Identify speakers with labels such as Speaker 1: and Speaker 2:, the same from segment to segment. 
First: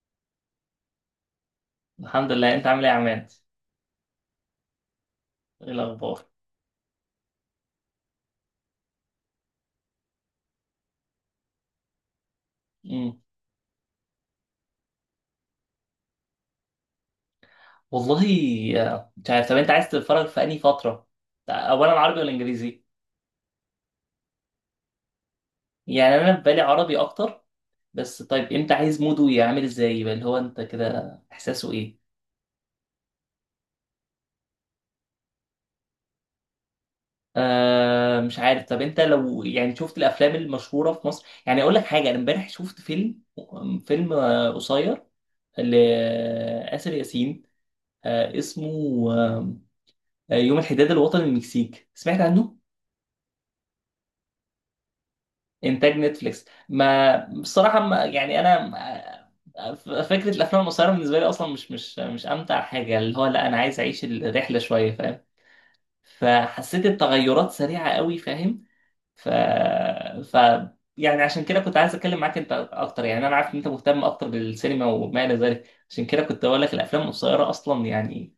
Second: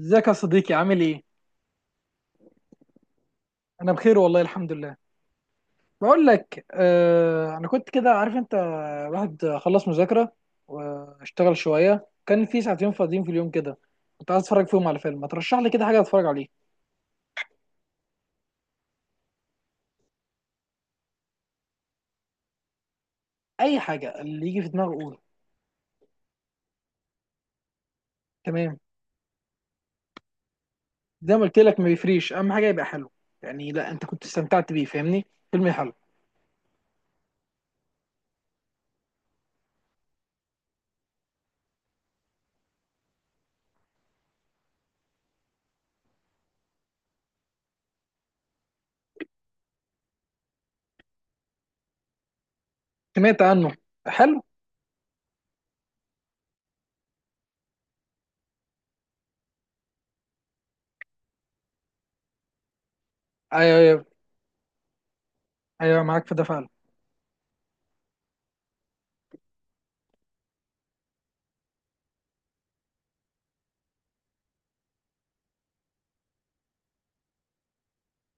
Speaker 1: ازيك يا صديقي عامل ايه؟
Speaker 2: الحمد لله، انت عامل ايه يا عماد؟
Speaker 1: انا بخير والله الحمد لله.
Speaker 2: ايه
Speaker 1: بقول
Speaker 2: الاخبار؟
Speaker 1: لك انا كنت كده عارف انت الواحد خلص مذاكرة واشتغل شوية، كان في ساعتين
Speaker 2: مم.
Speaker 1: فاضيين في اليوم كده، كنت عايز اتفرج فيهم على فيلم. ما ترشح لي كده حاجة اتفرج عليه.
Speaker 2: والله، مش عارف. طب انت عايز تتفرج في انهي فتره؟ اولا عربي ولا انجليزي؟
Speaker 1: اي حاجة اللي يجي في دماغي قوله.
Speaker 2: يعني انا في بالي عربي اكتر، بس طيب انت
Speaker 1: تمام،
Speaker 2: عايز موده يعمل ازاي؟ يبقى اللي هو انت كده
Speaker 1: زي ما قلت
Speaker 2: احساسه
Speaker 1: لك ما
Speaker 2: ايه؟
Speaker 1: بيفريش، اهم حاجة يبقى حلو، يعني لا انت كنت استمتعت بيه، فاهمني؟ فيلم حلو.
Speaker 2: آه مش عارف. طب انت لو يعني شفت الافلام المشهوره في مصر، يعني اقول لك حاجه، انا امبارح شفت فيلم، فيلم قصير لآسر ياسين. آه اسمه يوم الحداد الوطني، المكسيك، سمعت عنه؟
Speaker 1: سمعت عنه. حلو.
Speaker 2: انتاج نتفليكس. ما بصراحه ما يعني انا فكره الافلام القصيره بالنسبه لي اصلا مش امتع حاجه، اللي هو لا انا
Speaker 1: ايوه
Speaker 2: عايز اعيش
Speaker 1: ايوه،
Speaker 2: الرحله شويه، فاهم؟
Speaker 1: ايوه معاك في ده فعلا.
Speaker 2: فحسيت التغيرات سريعه قوي، فاهم؟ ف ف يعني عشان كده كنت عايز اتكلم معاك انت اكتر. يعني انا عارف ان انت مهتم اكتر بالسينما وما الى ذلك، عشان كده كنت اقول لك الافلام القصيره اصلا يعني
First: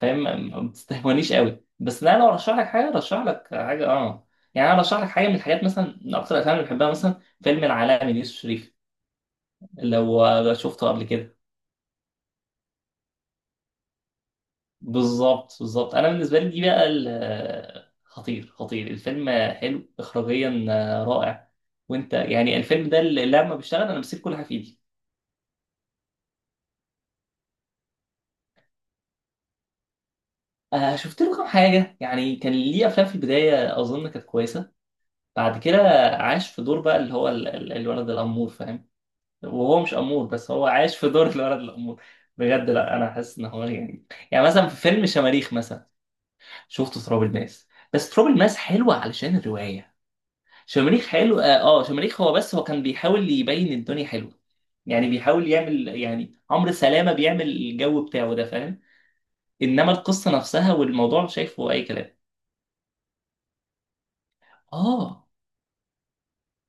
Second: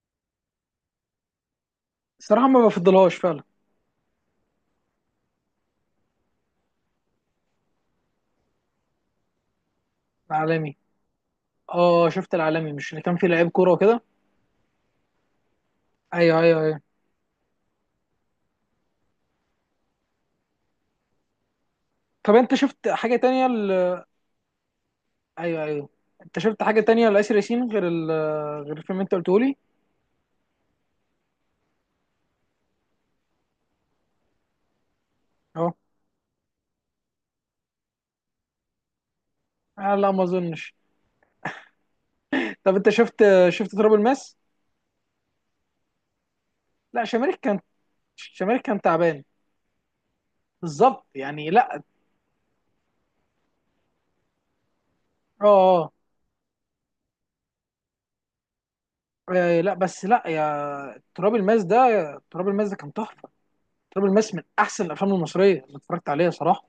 Speaker 2: فاهم، ما بتستهونيش قوي. بس لا، لو
Speaker 1: الصراحة
Speaker 2: ارشح
Speaker 1: ما
Speaker 2: لك حاجه
Speaker 1: بفضلهاش
Speaker 2: ارشح
Speaker 1: فعلا.
Speaker 2: لك حاجه اه. يعني انا ارشح لك حاجه من الحاجات، مثلا من اكتر الافلام اللي بحبها مثلا فيلم العالمي ليوسف شريف، اللي هو
Speaker 1: العالمي.
Speaker 2: شفته قبل كده.
Speaker 1: اه شفت العالمي، مش اللي كان فيه لعيب كورة وكده.
Speaker 2: بالظبط بالظبط. انا بالنسبه
Speaker 1: ايوه
Speaker 2: لي
Speaker 1: ايوه
Speaker 2: دي بقى
Speaker 1: ايوه.
Speaker 2: خطير خطير. الفيلم حلو اخراجيا، رائع. وانت
Speaker 1: طب انت
Speaker 2: يعني
Speaker 1: شفت
Speaker 2: الفيلم ده
Speaker 1: حاجه
Speaker 2: اللي
Speaker 1: تانية
Speaker 2: لما بيشتغل انا
Speaker 1: ل...
Speaker 2: بسيب كل حاجه في ايدي.
Speaker 1: ايوه ايوه، انت شفت حاجه تانية لآسر ياسين غير ال... غير الفيلم اللي انت قلته لي؟
Speaker 2: آه شفت له كام حاجه، يعني كان ليه افلام في البدايه اظن كانت كويسه. بعد
Speaker 1: اهو.
Speaker 2: كده عاش في دور بقى اللي هو الولد الامور، فاهم؟ وهو مش
Speaker 1: آه لا ما
Speaker 2: امور، بس هو
Speaker 1: اظنش.
Speaker 2: عايش في دور الولد الامور. بجد
Speaker 1: طب انت
Speaker 2: لا، انا
Speaker 1: شفت،
Speaker 2: حاسس ان هو
Speaker 1: شفت تراب
Speaker 2: يعني.
Speaker 1: الماس؟
Speaker 2: يعني مثلا في فيلم شماريخ مثلا. شفت
Speaker 1: لا
Speaker 2: تراب
Speaker 1: شماريخ كان،
Speaker 2: الماس، بس تراب الماس
Speaker 1: شماريخ كان
Speaker 2: حلوه
Speaker 1: تعبان،
Speaker 2: علشان الروايه. شماريخ
Speaker 1: بالظبط
Speaker 2: حلو
Speaker 1: يعني
Speaker 2: اه،
Speaker 1: لا.
Speaker 2: شماريخ هو بس هو كان بيحاول يبين الدنيا حلوه، يعني
Speaker 1: اه
Speaker 2: بيحاول يعمل،
Speaker 1: اه.
Speaker 2: يعني عمرو سلامه بيعمل الجو بتاعه ده فاهم.
Speaker 1: آه، لا
Speaker 2: انما
Speaker 1: بس لا
Speaker 2: القصه نفسها
Speaker 1: يا
Speaker 2: والموضوع
Speaker 1: تراب الماس
Speaker 2: شايفه
Speaker 1: ده،
Speaker 2: اي كلام.
Speaker 1: تراب الماس ده كان تحفه. تراب الماس من احسن الافلام
Speaker 2: اه
Speaker 1: المصريه اللي اتفرجت عليها صراحه.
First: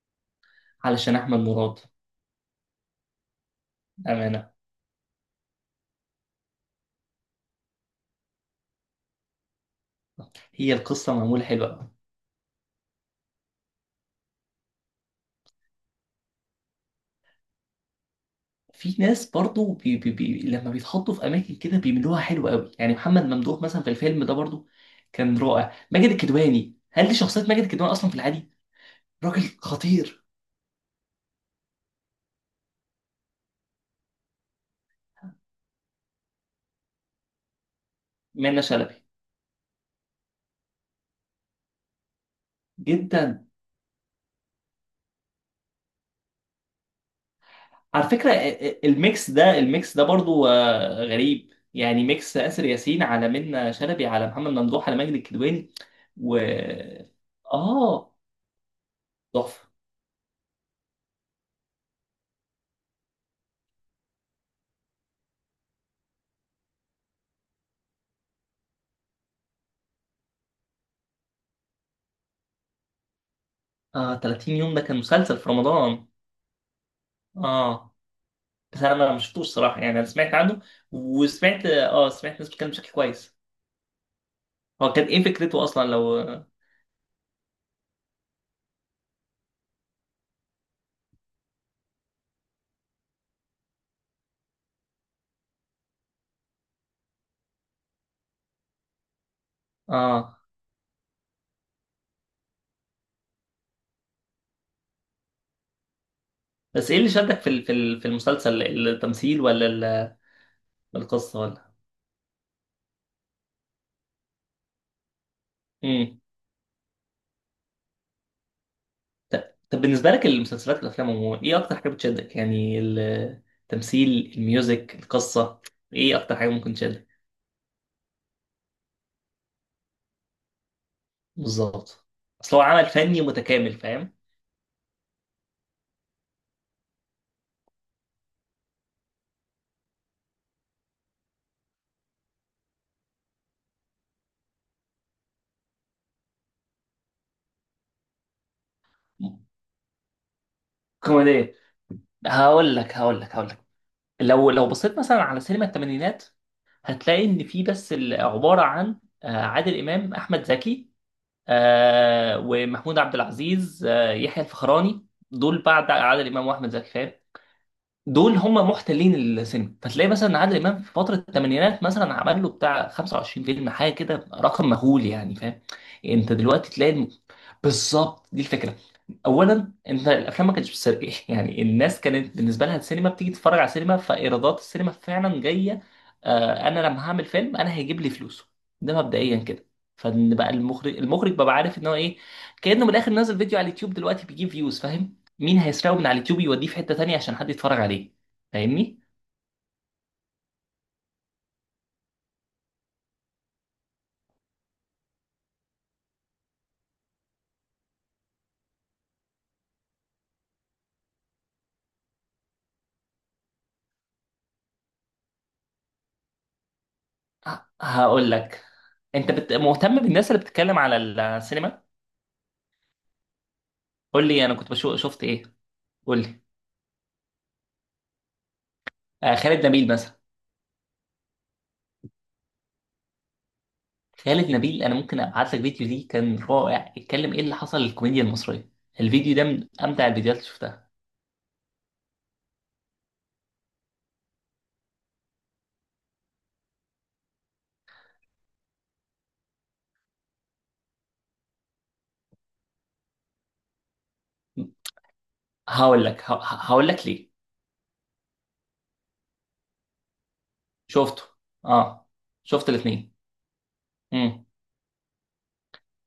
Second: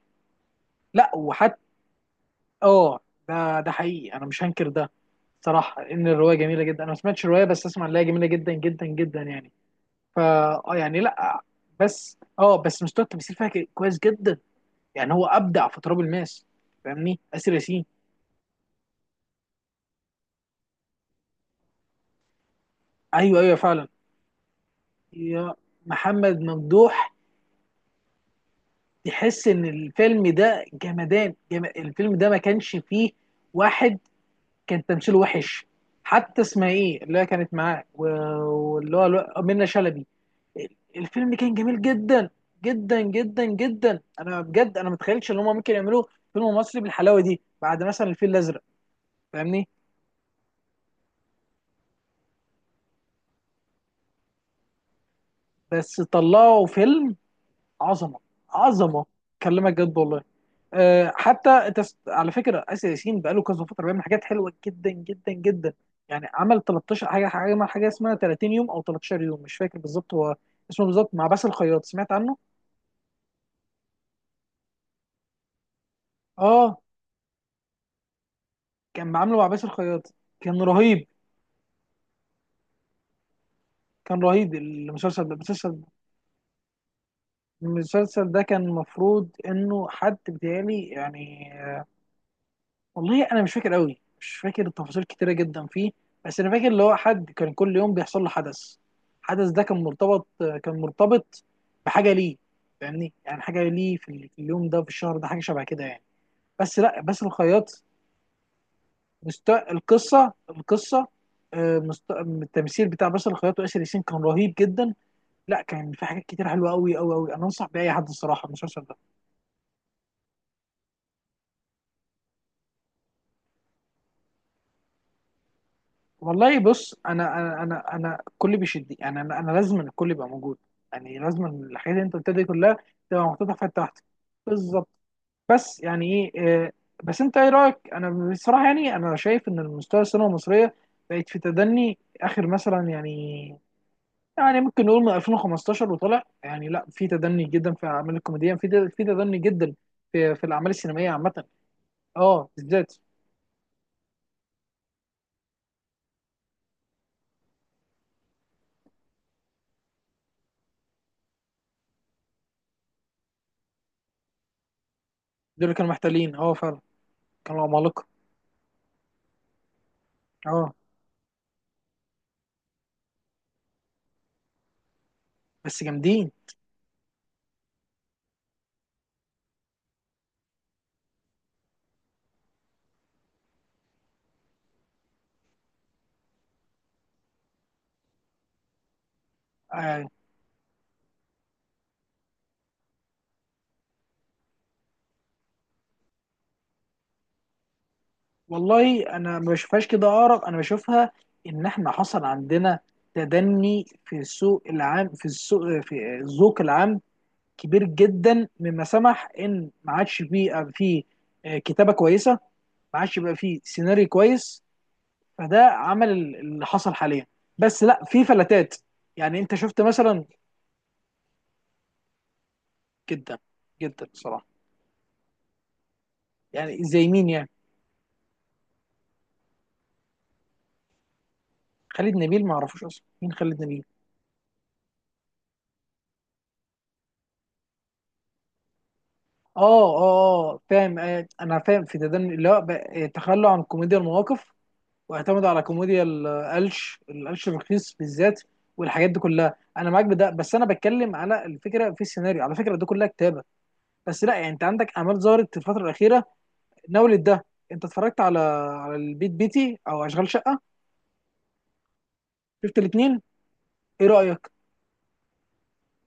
Speaker 1: لا
Speaker 2: علشان احمد
Speaker 1: وحتى،
Speaker 2: مراد.
Speaker 1: اه ده ده حقيقي انا مش
Speaker 2: امانه.
Speaker 1: هنكر ده. صراحه ان الروايه جميله جدا، انا ما سمعتش الروايه بس اسمع ان هي جميله جدا جدا جدا يعني. فا
Speaker 2: هي
Speaker 1: اه يعني
Speaker 2: القصه
Speaker 1: لا،
Speaker 2: معموله حلوه أوي.
Speaker 1: بس اه بس مستوى التمثيل فيها كويس جدا، يعني هو ابدع في تراب الماس، فاهمني؟ اسر ياسين.
Speaker 2: في ناس برضو بي بي بي لما بيتحطوا في اماكن كده بيعملوها حلوه قوي. يعني محمد
Speaker 1: ايوه ايوه
Speaker 2: ممدوح مثلا
Speaker 1: فعلا.
Speaker 2: في الفيلم ده برضو كان
Speaker 1: يا
Speaker 2: رائع. ماجد
Speaker 1: محمد
Speaker 2: الكدواني، هل
Speaker 1: ممدوح،
Speaker 2: دي شخصيه ماجد الكدواني اصلا في العادي؟ راجل
Speaker 1: تحس ان
Speaker 2: خطير.
Speaker 1: الفيلم ده جمدان الفيلم ده ما كانش فيه واحد كان تمثيله وحش. حتى اسمها ايه اللي هي كانت معاه
Speaker 2: منة
Speaker 1: واللي
Speaker 2: شلبي.
Speaker 1: هو منة شلبي. الفيلم كان جميل جدا جدا جدا
Speaker 2: جدا.
Speaker 1: جدا، انا بجد انا ما اتخيلتش ان هم ممكن يعملوا فيلم مصري بالحلاوه دي بعد مثلا
Speaker 2: على
Speaker 1: الفيل
Speaker 2: فكره
Speaker 1: الازرق،
Speaker 2: الميكس ده،
Speaker 1: فاهمني؟
Speaker 2: الميكس ده برضو غريب. يعني ميكس آسر ياسين على منة شلبي على محمد ممدوح على ماجد الكدواني.
Speaker 1: بس
Speaker 2: و
Speaker 1: طلعوا فيلم
Speaker 2: اه
Speaker 1: عظمه، عظمه.
Speaker 2: تحفه.
Speaker 1: كلمك جد والله. أه حتى على فكره اسر ياسين بقاله كذا فتره بيعمل حاجات حلوه جدا جدا جدا. يعني عمل 13 حاجه، حاجه عمل حاجه اسمها 30 يوم او 13 يوم مش فاكر بالظبط هو اسمه بالظبط، مع باسل الخياط، سمعت عنه؟
Speaker 2: اه 30 يوم ده كان مسلسل في رمضان.
Speaker 1: اه
Speaker 2: اه بس انا ما
Speaker 1: كان
Speaker 2: ما
Speaker 1: عامله
Speaker 2: شفتوش
Speaker 1: مع باسل
Speaker 2: صراحه، يعني انا
Speaker 1: الخياط،
Speaker 2: سمعت عنه.
Speaker 1: كان رهيب.
Speaker 2: وسمعت اه، سمعت ناس بتتكلم بشكل كويس.
Speaker 1: كان رهيب
Speaker 2: هو كان
Speaker 1: المسلسل
Speaker 2: ايه
Speaker 1: ده،
Speaker 2: فكرته
Speaker 1: المسلسل،
Speaker 2: اصلا لو.
Speaker 1: المسلسل ده كان المفروض انه حد بيتهيألي يعني، والله انا مش فاكر قوي، مش فاكر تفاصيل كتيره جدا فيه. بس انا فاكر اللي هو حد كان كل يوم بيحصل له حدث، الحدث ده كان مرتبط،
Speaker 2: اه
Speaker 1: كان مرتبط بحاجه ليه، فاهمني؟ يعني حاجه ليه في اليوم ده في الشهر ده، حاجه شبه كده يعني. بس
Speaker 2: بس ايه
Speaker 1: لا
Speaker 2: اللي
Speaker 1: باسل
Speaker 2: شدك في
Speaker 1: الخياط
Speaker 2: في المسلسل؟ التمثيل ولا
Speaker 1: القصه،
Speaker 2: ولا
Speaker 1: القصه،
Speaker 2: القصه ولا.
Speaker 1: التمثيل بتاع باسل الخياط واسر ياسين كان رهيب جدا. لا كان في
Speaker 2: امم
Speaker 1: حاجات كتير حلوه قوي قوي قوي، انا انصح باي حد الصراحه المسلسل ده.
Speaker 2: طب بالنسبه لك المسلسلات والافلام عموما ايه اكتر حاجه بتشدك؟ يعني التمثيل، الميوزك، القصه، ايه اكتر حاجه
Speaker 1: والله
Speaker 2: ممكن
Speaker 1: بص
Speaker 2: تشدك؟
Speaker 1: انا انا الكل بيشدني، يعني انا لازم الكل يبقى موجود. يعني لازم الحاجات اللي
Speaker 2: بالظبط.
Speaker 1: انت قلتها دي
Speaker 2: اصل هو
Speaker 1: كلها
Speaker 2: عمل فني
Speaker 1: تبقى محطوطه في
Speaker 2: متكامل،
Speaker 1: حته واحده.
Speaker 2: فاهم.
Speaker 1: بالظبط. بس يعني ايه بس انت ايه رايك؟ انا بصراحه يعني انا شايف ان المستوى السينما المصريه بقت في تدني اخر مثلا، يعني يعني ممكن نقول من 2015 وطلع يعني لا في تدني جدا في الاعمال الكوميديه، في تدني جدا في الاعمال السينمائيه عامه.
Speaker 2: كوميديه.
Speaker 1: اه بالذات.
Speaker 2: هقول لك. لو لو بصيت مثلا على سينما الثمانينات هتلاقي ان في بس عباره عن عادل امام، احمد زكي، ومحمود عبد العزيز، يحيى الفخراني. دول
Speaker 1: دول اللي كانوا
Speaker 2: بعد عادل
Speaker 1: محتلين،
Speaker 2: امام
Speaker 1: اه
Speaker 2: واحمد
Speaker 1: فعلا
Speaker 2: زكي، فاهم.
Speaker 1: كانوا عمالقه.
Speaker 2: دول هم محتلين السينما. فتلاقي مثلا عادل
Speaker 1: اه
Speaker 2: امام في فتره الثمانينات مثلا عمل له بتاع 25 فيلم حاجه كده، رقم مهول يعني فاهم.
Speaker 1: بس جامدين.
Speaker 2: انت دلوقتي تلاقي بالظبط دي الفكره. اولا انت الافلام ما كانتش بتسرق يعني الناس كانت بالنسبه لها السينما بتيجي تتفرج على السينما، فايرادات السينما فعلا جايه. آه انا لما هعمل فيلم انا هيجيب لي فلوسه. ده مبدئيا كده.
Speaker 1: آه،
Speaker 2: فان بقى المخرج، المخرج بقى عارف ان هو ايه، كانه من الاخر نازل فيديو على اليوتيوب دلوقتي بيجيب فيوز، فاهم؟ مين هيسرقه من على اليوتيوب يوديه في حتة تانية عشان حد يتفرج عليه؟ فاهمني.
Speaker 1: والله انا ما بشوفهاش كده، ارق انا بشوفها ان احنا حصل عندنا تدني في السوق العام، في السوق في الذوق العام كبير جدا، مما سمح ان ما عادش بيبقى فيه كتابه كويسه، ما عادش بيبقى فيه سيناريو كويس، فده عمل اللي حصل حاليا. بس لا في
Speaker 2: هقول لك.
Speaker 1: فلتات.
Speaker 2: انت
Speaker 1: يعني انت شفت
Speaker 2: مهتم
Speaker 1: مثلا؟
Speaker 2: بالناس اللي بتتكلم على السينما.
Speaker 1: جدا جدا
Speaker 2: قول
Speaker 1: بصراحه.
Speaker 2: لي انا كنت بشوف شفت ايه. قول لي.
Speaker 1: يعني زي مين يعني؟
Speaker 2: آه خالد نبيل مثلا.
Speaker 1: خالد نبيل ما اعرفوش اصلا مين خالد نبيل.
Speaker 2: خالد نبيل انا ممكن ابعت لك فيديو ليه، كان رائع. اتكلم ايه اللي حصل للكوميديا المصرية. الفيديو ده
Speaker 1: اه
Speaker 2: من امتع الفيديوهات اللي
Speaker 1: اه اه
Speaker 2: شفتها.
Speaker 1: فاهم، انا فاهم في تدني اللي هو تخلوا عن كوميديا المواقف واعتمدوا على كوميديا القلش، القلش الرخيص بالذات، والحاجات دي كلها انا معاك بده. بس انا بتكلم على الفكره في السيناريو، على فكره ده كلها كتابه. بس لا يعني انت عندك اعمال ظهرت في الفتره
Speaker 2: هقول لك
Speaker 1: الاخيره
Speaker 2: ه... ه- هقول لك
Speaker 1: ناولت
Speaker 2: ليه.
Speaker 1: ده. انت اتفرجت على، على البيت بيتي او اشغال شقه؟
Speaker 2: شفته. اه شفت
Speaker 1: شفت
Speaker 2: الاثنين.
Speaker 1: الاثنين؟ ايه رايك؟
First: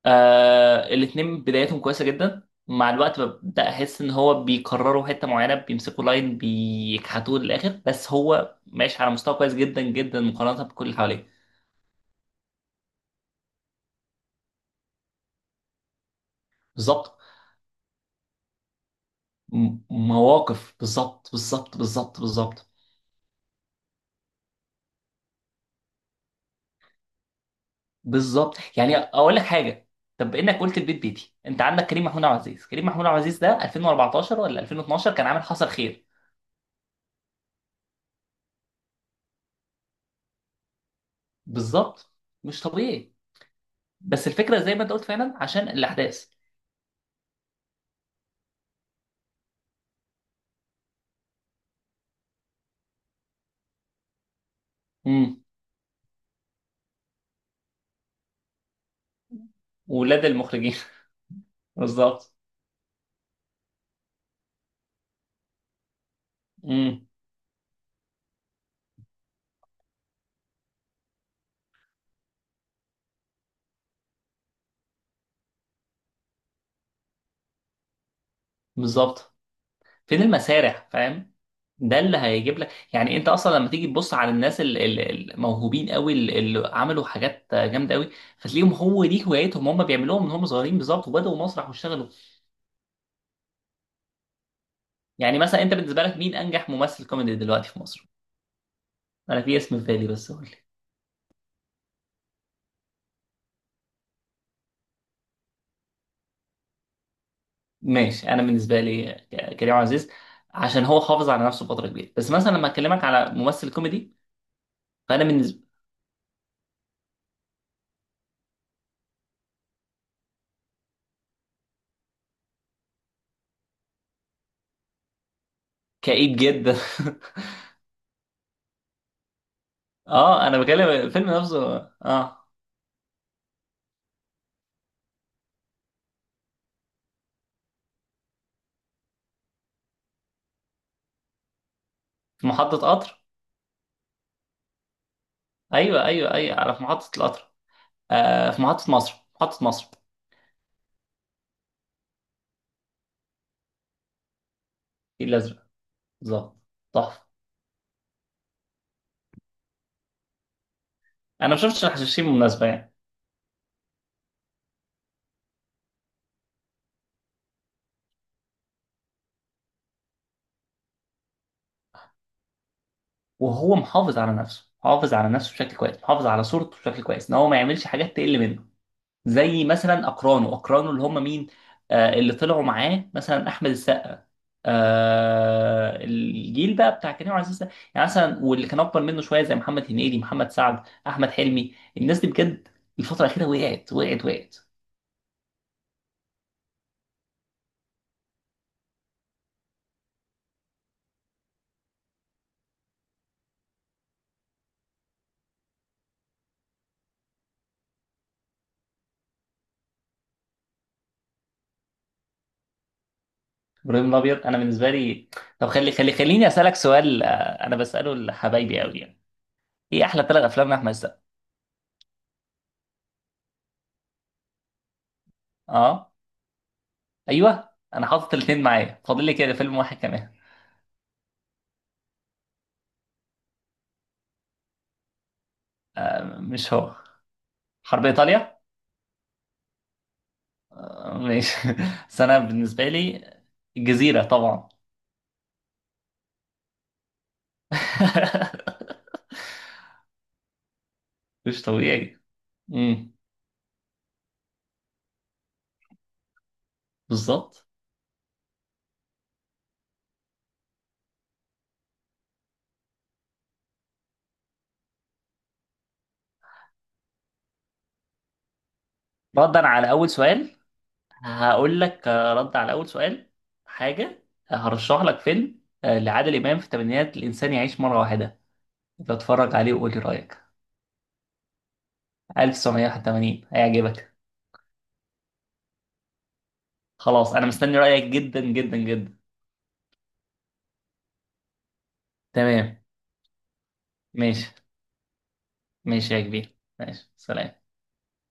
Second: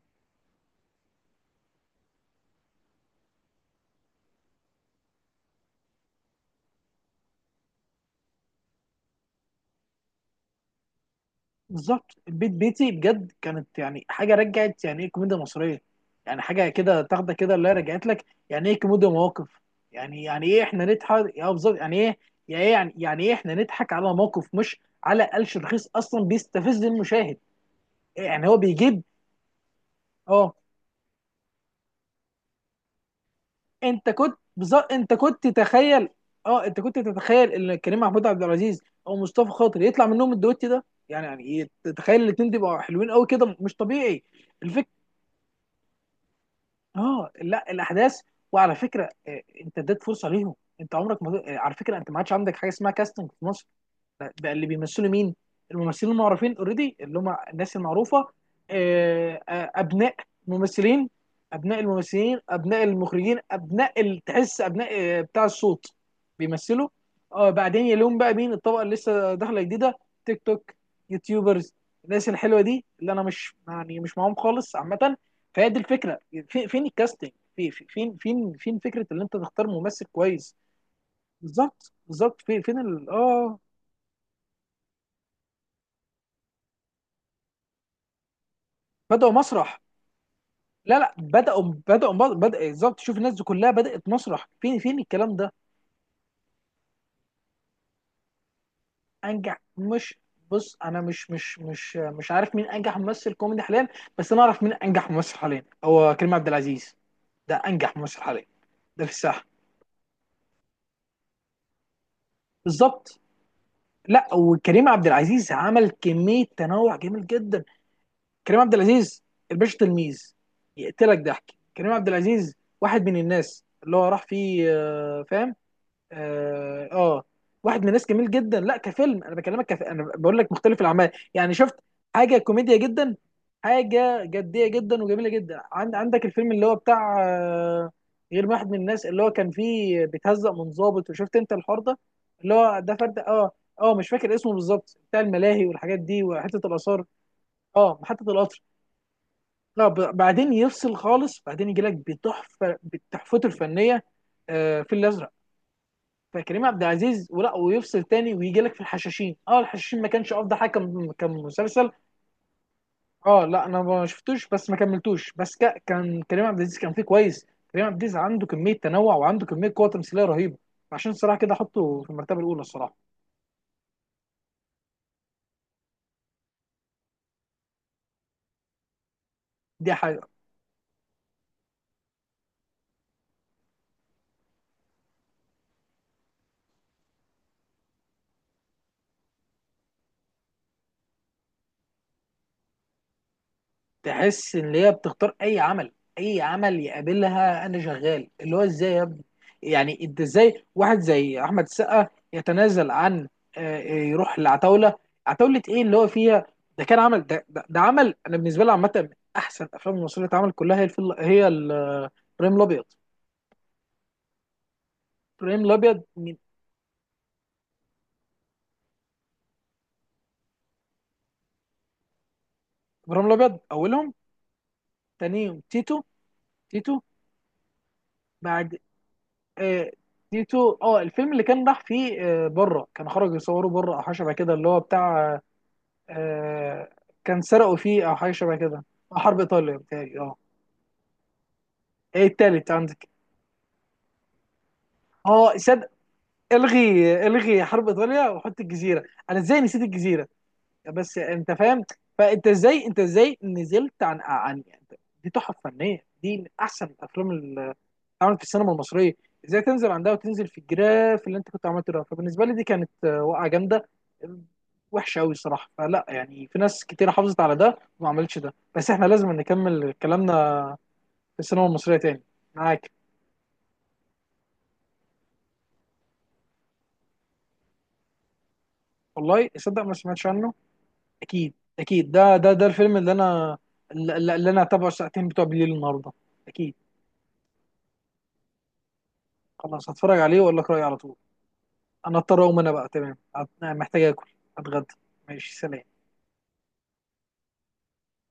Speaker 2: آه الاتنين بدايتهم كويسة جدا، مع الوقت ببدأ أحس إن هو بيكرروا حتة معينة، بيمسكوا لاين بيكحتوه للآخر، بس هو ماشي على مستوى كويس جدا جدا مقارنة بكل اللي حواليه.
Speaker 1: بالظبط البيت بيتي بجد كانت يعني حاجه رجعت يعني ايه كوميديا مصريه، يعني حاجه كده
Speaker 2: بالظبط.
Speaker 1: تاخده كده اللي هي رجعت لك يعني ايه كوميديا مواقف. يعني يعني ايه
Speaker 2: مواقف.
Speaker 1: احنا
Speaker 2: بالظبط
Speaker 1: نضحك يا بالظبط،
Speaker 2: بالظبط
Speaker 1: يعني ايه
Speaker 2: بالظبط
Speaker 1: يا
Speaker 2: بالظبط
Speaker 1: ايه، يعني يعني ايه احنا نضحك على موقف، مش على قلش رخيص اصلا بيستفز المشاهد. يعني هو
Speaker 2: بالظبط. يعني
Speaker 1: بيجيب.
Speaker 2: أقول لك حاجة. طب
Speaker 1: اه
Speaker 2: إنك قلت البيت بيتي، أنت عندك كريم محمود عبد العزيز. كريم محمود عبد العزيز ده
Speaker 1: انت كنت
Speaker 2: 2014 ولا
Speaker 1: بالظبط، انت
Speaker 2: 2012، كان عامل
Speaker 1: كنت
Speaker 2: حصل خير.
Speaker 1: تتخيل، اه انت كنت تتخيل ان كريم محمود عبد العزيز او مصطفى خاطر يطلع منهم الدويت ده؟ يعني يعني ايه
Speaker 2: بالظبط.
Speaker 1: تتخيل الاتنين دول
Speaker 2: مش
Speaker 1: يبقوا حلوين
Speaker 2: طبيعي.
Speaker 1: قوي كده؟ مش طبيعي.
Speaker 2: بس الفكرة زي ما أنت قلت فعلا عشان الأحداث.
Speaker 1: اه لا الاحداث. وعلى فكره انت اديت فرصه ليهم. انت عمرك ما على فكره انت ما عادش عندك حاجه اسمها كاستنج في مصر، بقى اللي بيمثلوا مين؟
Speaker 2: امم.
Speaker 1: الممثلين المعروفين اوريدي اللي هم الناس المعروفه، ابناء
Speaker 2: ولاد المخرجين.
Speaker 1: ممثلين، ابناء
Speaker 2: بالظبط.
Speaker 1: الممثلين، ابناء المخرجين، تحس ابناء بتاع الصوت بيمثلوا.
Speaker 2: امم.
Speaker 1: اه بعدين يلوم بقى مين؟ الطبقه اللي لسه داخله جديده، تيك توك، يوتيوبرز، الناس الحلوه دي اللي انا مش يعني مش معاهم خالص عامه. فهي دي الفكره، فين الكاستنج؟ في فين فين فين فكره ان انت
Speaker 2: بالظبط.
Speaker 1: تختار ممثل
Speaker 2: فين
Speaker 1: كويس؟
Speaker 2: المسارح، فاهم.
Speaker 1: بالظبط
Speaker 2: ده اللي
Speaker 1: بالظبط،
Speaker 2: هيجيب لك،
Speaker 1: فين ال...
Speaker 2: يعني انت اصلا
Speaker 1: اه.
Speaker 2: لما تيجي تبص على الناس الموهوبين قوي، اللي عملوا حاجات جامده قوي، فتلاقيهم هو دي
Speaker 1: بدأوا
Speaker 2: هوايتهم
Speaker 1: مسرح،
Speaker 2: هم بيعملوها من هم صغيرين،
Speaker 1: لا
Speaker 2: بالظبط
Speaker 1: لا
Speaker 2: وبداوا
Speaker 1: بدأوا
Speaker 2: مسرح واشتغلوا.
Speaker 1: بدأوا بدأ بدأ- بالظبط، شوف الناس دي كلها بدأت مسرح، فين فين الكلام
Speaker 2: يعني
Speaker 1: ده؟
Speaker 2: مثلا انت بالنسبه لك مين انجح ممثل كوميدي دلوقتي في مصر؟ انا في
Speaker 1: أنجح
Speaker 2: اسم في بالي
Speaker 1: مش،
Speaker 2: بس قول لي.
Speaker 1: بص أنا مش عارف مين أنجح ممثل كوميدي حاليا، بس أنا أعرف مين أنجح ممثل حاليا، هو كريم عبد العزيز. ده أنجح ممثل
Speaker 2: ماشي. انا
Speaker 1: حاليا،
Speaker 2: بالنسبه
Speaker 1: ده في
Speaker 2: لي
Speaker 1: الساحة.
Speaker 2: كريم عزيز، عشان هو حافظ على نفسه فتره كبيره. بس مثلا لما اكلمك
Speaker 1: بالظبط.
Speaker 2: على ممثل كوميدي.
Speaker 1: لا وكريم عبد
Speaker 2: فانا
Speaker 1: العزيز
Speaker 2: بالنسبه.
Speaker 1: عمل كمية تنوع جميل جدا. كريم عبد العزيز، الباشا تلميذ، يقتلك ضحك. كريم عبد العزيز واحد من الناس اللي هو راح فيه فاهم.
Speaker 2: كئيب جدا.
Speaker 1: اه واحد من الناس جميل جدا. لا كفيلم انا بكلمك انا بقول
Speaker 2: اه
Speaker 1: لك
Speaker 2: انا
Speaker 1: مختلف
Speaker 2: بكلم
Speaker 1: الاعمال
Speaker 2: الفيلم
Speaker 1: يعني شفت
Speaker 2: نفسه.
Speaker 1: حاجه
Speaker 2: اه
Speaker 1: كوميديا جدا، حاجه جديه جدا وجميله جدا. عندك الفيلم اللي هو بتاع غير واحد من الناس اللي هو كان فيه بيتهزق من ضابط، وشفت انت الحوار ده
Speaker 2: في
Speaker 1: اللي
Speaker 2: محطة
Speaker 1: هو ده فرد.
Speaker 2: قطر.
Speaker 1: اه اه مش فاكر اسمه بالظبط، بتاع الملاهي والحاجات
Speaker 2: ايوه
Speaker 1: دي
Speaker 2: ايوه ايوه،
Speaker 1: وحته
Speaker 2: على في
Speaker 1: الاثار.
Speaker 2: محطة القطر.
Speaker 1: اه محطه
Speaker 2: آه
Speaker 1: القطر.
Speaker 2: في محطة مصر، محطة
Speaker 1: لا
Speaker 2: مصر.
Speaker 1: بعدين يفصل خالص، بعدين يجي لك بتحفه بتحفته الفنيه، في
Speaker 2: الفيل
Speaker 1: الازرق.
Speaker 2: الازرق. بالظبط.
Speaker 1: فكريم عبد العزيز
Speaker 2: تحفة.
Speaker 1: ولا، ويفصل تاني ويجي لك في الحشاشين، اه الحشاشين ما كانش افضل حاجه
Speaker 2: انا ما شفتش
Speaker 1: كمسلسل.
Speaker 2: الحشاشين بالمناسبة يعني.
Speaker 1: اه لا انا ما شفتوش بس ما كملتوش، بس كان كريم عبد العزيز كان فيه كويس. كريم عبد العزيز عنده كميه تنوع وعنده كميه قوه تمثيليه رهيبه، عشان الصراحه كده احطه في المرتبه الاولى الصراحه.
Speaker 2: وهو محافظ على نفسه، محافظ على نفسه بشكل كويس، محافظ على صورته بشكل كويس، ان هو ما يعملش حاجات تقل منه زي
Speaker 1: دي
Speaker 2: مثلا
Speaker 1: ح-
Speaker 2: اقرانه. اللي هم مين؟ آه اللي طلعوا معاه مثلا احمد السقا. آه الجيل بقى بتاع كريم عبد العزيز ده. يعني مثلا، واللي كان اكبر منه شويه زي محمد هنيدي، محمد سعد، احمد حلمي. الناس دي بجد الفتره الاخيره وقعت وقعت
Speaker 1: تحس
Speaker 2: وقعت.
Speaker 1: ان هي بتختار اي عمل، اي عمل يقابلها انا شغال، اللي هو ازاي يا ابني؟ يعني انت ازاي واحد زي احمد السقا يتنازل عن يروح لعتاوله؟ عتاوله ايه اللي هو فيها؟ ده كان عمل، ده عمل انا بالنسبه لي عامه من احسن الافلام المصريه اللي اتعملت، كلها هي الفل... هي ال- آه، ابراهيم الابيض،
Speaker 2: ابراهيم الابيض، انا بالنسبه لي.
Speaker 1: ابراهيم
Speaker 2: طب
Speaker 1: الابيض من،
Speaker 2: خليني اسالك سؤال، انا بساله لحبايبي قوي يعني. ايه احلى 3 افلام لاحمد السقا؟
Speaker 1: ابراهيم الابيض اولهم، تانيهم تيتو،
Speaker 2: اه.
Speaker 1: تيتو
Speaker 2: ايوه انا حاطط الاثنين
Speaker 1: بعد
Speaker 2: معايا، فاضل لي كده فيلم
Speaker 1: آه،
Speaker 2: واحد كمان.
Speaker 1: تيتو. اه الفيلم اللي كان راح فيه بره، كان خرج يصوره بره او حاجه شبه كده، اللي هو بتاع
Speaker 2: مش
Speaker 1: آه،
Speaker 2: هو.
Speaker 1: كان سرقوا
Speaker 2: حرب
Speaker 1: فيه او حاجه شبه
Speaker 2: ايطاليا.
Speaker 1: كده، حرب ايطاليا بتاعي اه.
Speaker 2: ماشي. بس
Speaker 1: ايه
Speaker 2: انا
Speaker 1: التالت
Speaker 2: بالنسبه
Speaker 1: عندك؟
Speaker 2: لي جزيره طبعا.
Speaker 1: اه صدق، الغي الغي حرب ايطاليا وحط الجزيره. انا ازاي نسيت الجزيره؟ بس انت
Speaker 2: مش
Speaker 1: فاهم.
Speaker 2: طبيعي.
Speaker 1: فانت ازاي، انت
Speaker 2: امم.
Speaker 1: ازاي نزلت عن عن، دي تحف فنيه، دي من احسن الافلام
Speaker 2: بالظبط.
Speaker 1: عمل في السينما المصريه. ازاي تنزل عندها وتنزل في الجراف اللي انت كنت عملته ده؟ فبالنسبه لي دي كانت وقعه جامده وحشه قوي الصراحه. فلا يعني في ناس كتير حافظت على ده وما عملتش ده. بس احنا لازم
Speaker 2: ردا على
Speaker 1: نكمل
Speaker 2: اول
Speaker 1: كلامنا
Speaker 2: سؤال
Speaker 1: في السينما
Speaker 2: هقول
Speaker 1: المصريه
Speaker 2: لك،
Speaker 1: تاني.
Speaker 2: رد على اول
Speaker 1: معاك.
Speaker 2: سؤال، حاجه، هرشح لك فيلم لعادل امام في الثمانينات، الانسان يعيش مره واحده.
Speaker 1: والله
Speaker 2: اتفرج عليه
Speaker 1: تصدق
Speaker 2: وقول
Speaker 1: ما
Speaker 2: لي
Speaker 1: سمعتش
Speaker 2: رايك.
Speaker 1: عنه؟ اكيد اكيد ده ده ده الفيلم اللي
Speaker 2: 1981
Speaker 1: انا،
Speaker 2: هيعجبك.
Speaker 1: اللي اللي انا هتابعه الساعتين بتوع بالليل النهارده، اكيد.
Speaker 2: خلاص انا مستني رايك جدا جدا جدا.
Speaker 1: خلاص هتفرج عليه واقول لك رايي على طول. انا اضطر اقوم انا
Speaker 2: تمام.
Speaker 1: بقى، تمام محتاج اكل،
Speaker 2: ماشي.
Speaker 1: اتغدى. ماشي سلام.
Speaker 2: ماشي يا كبير، ماشي سلام.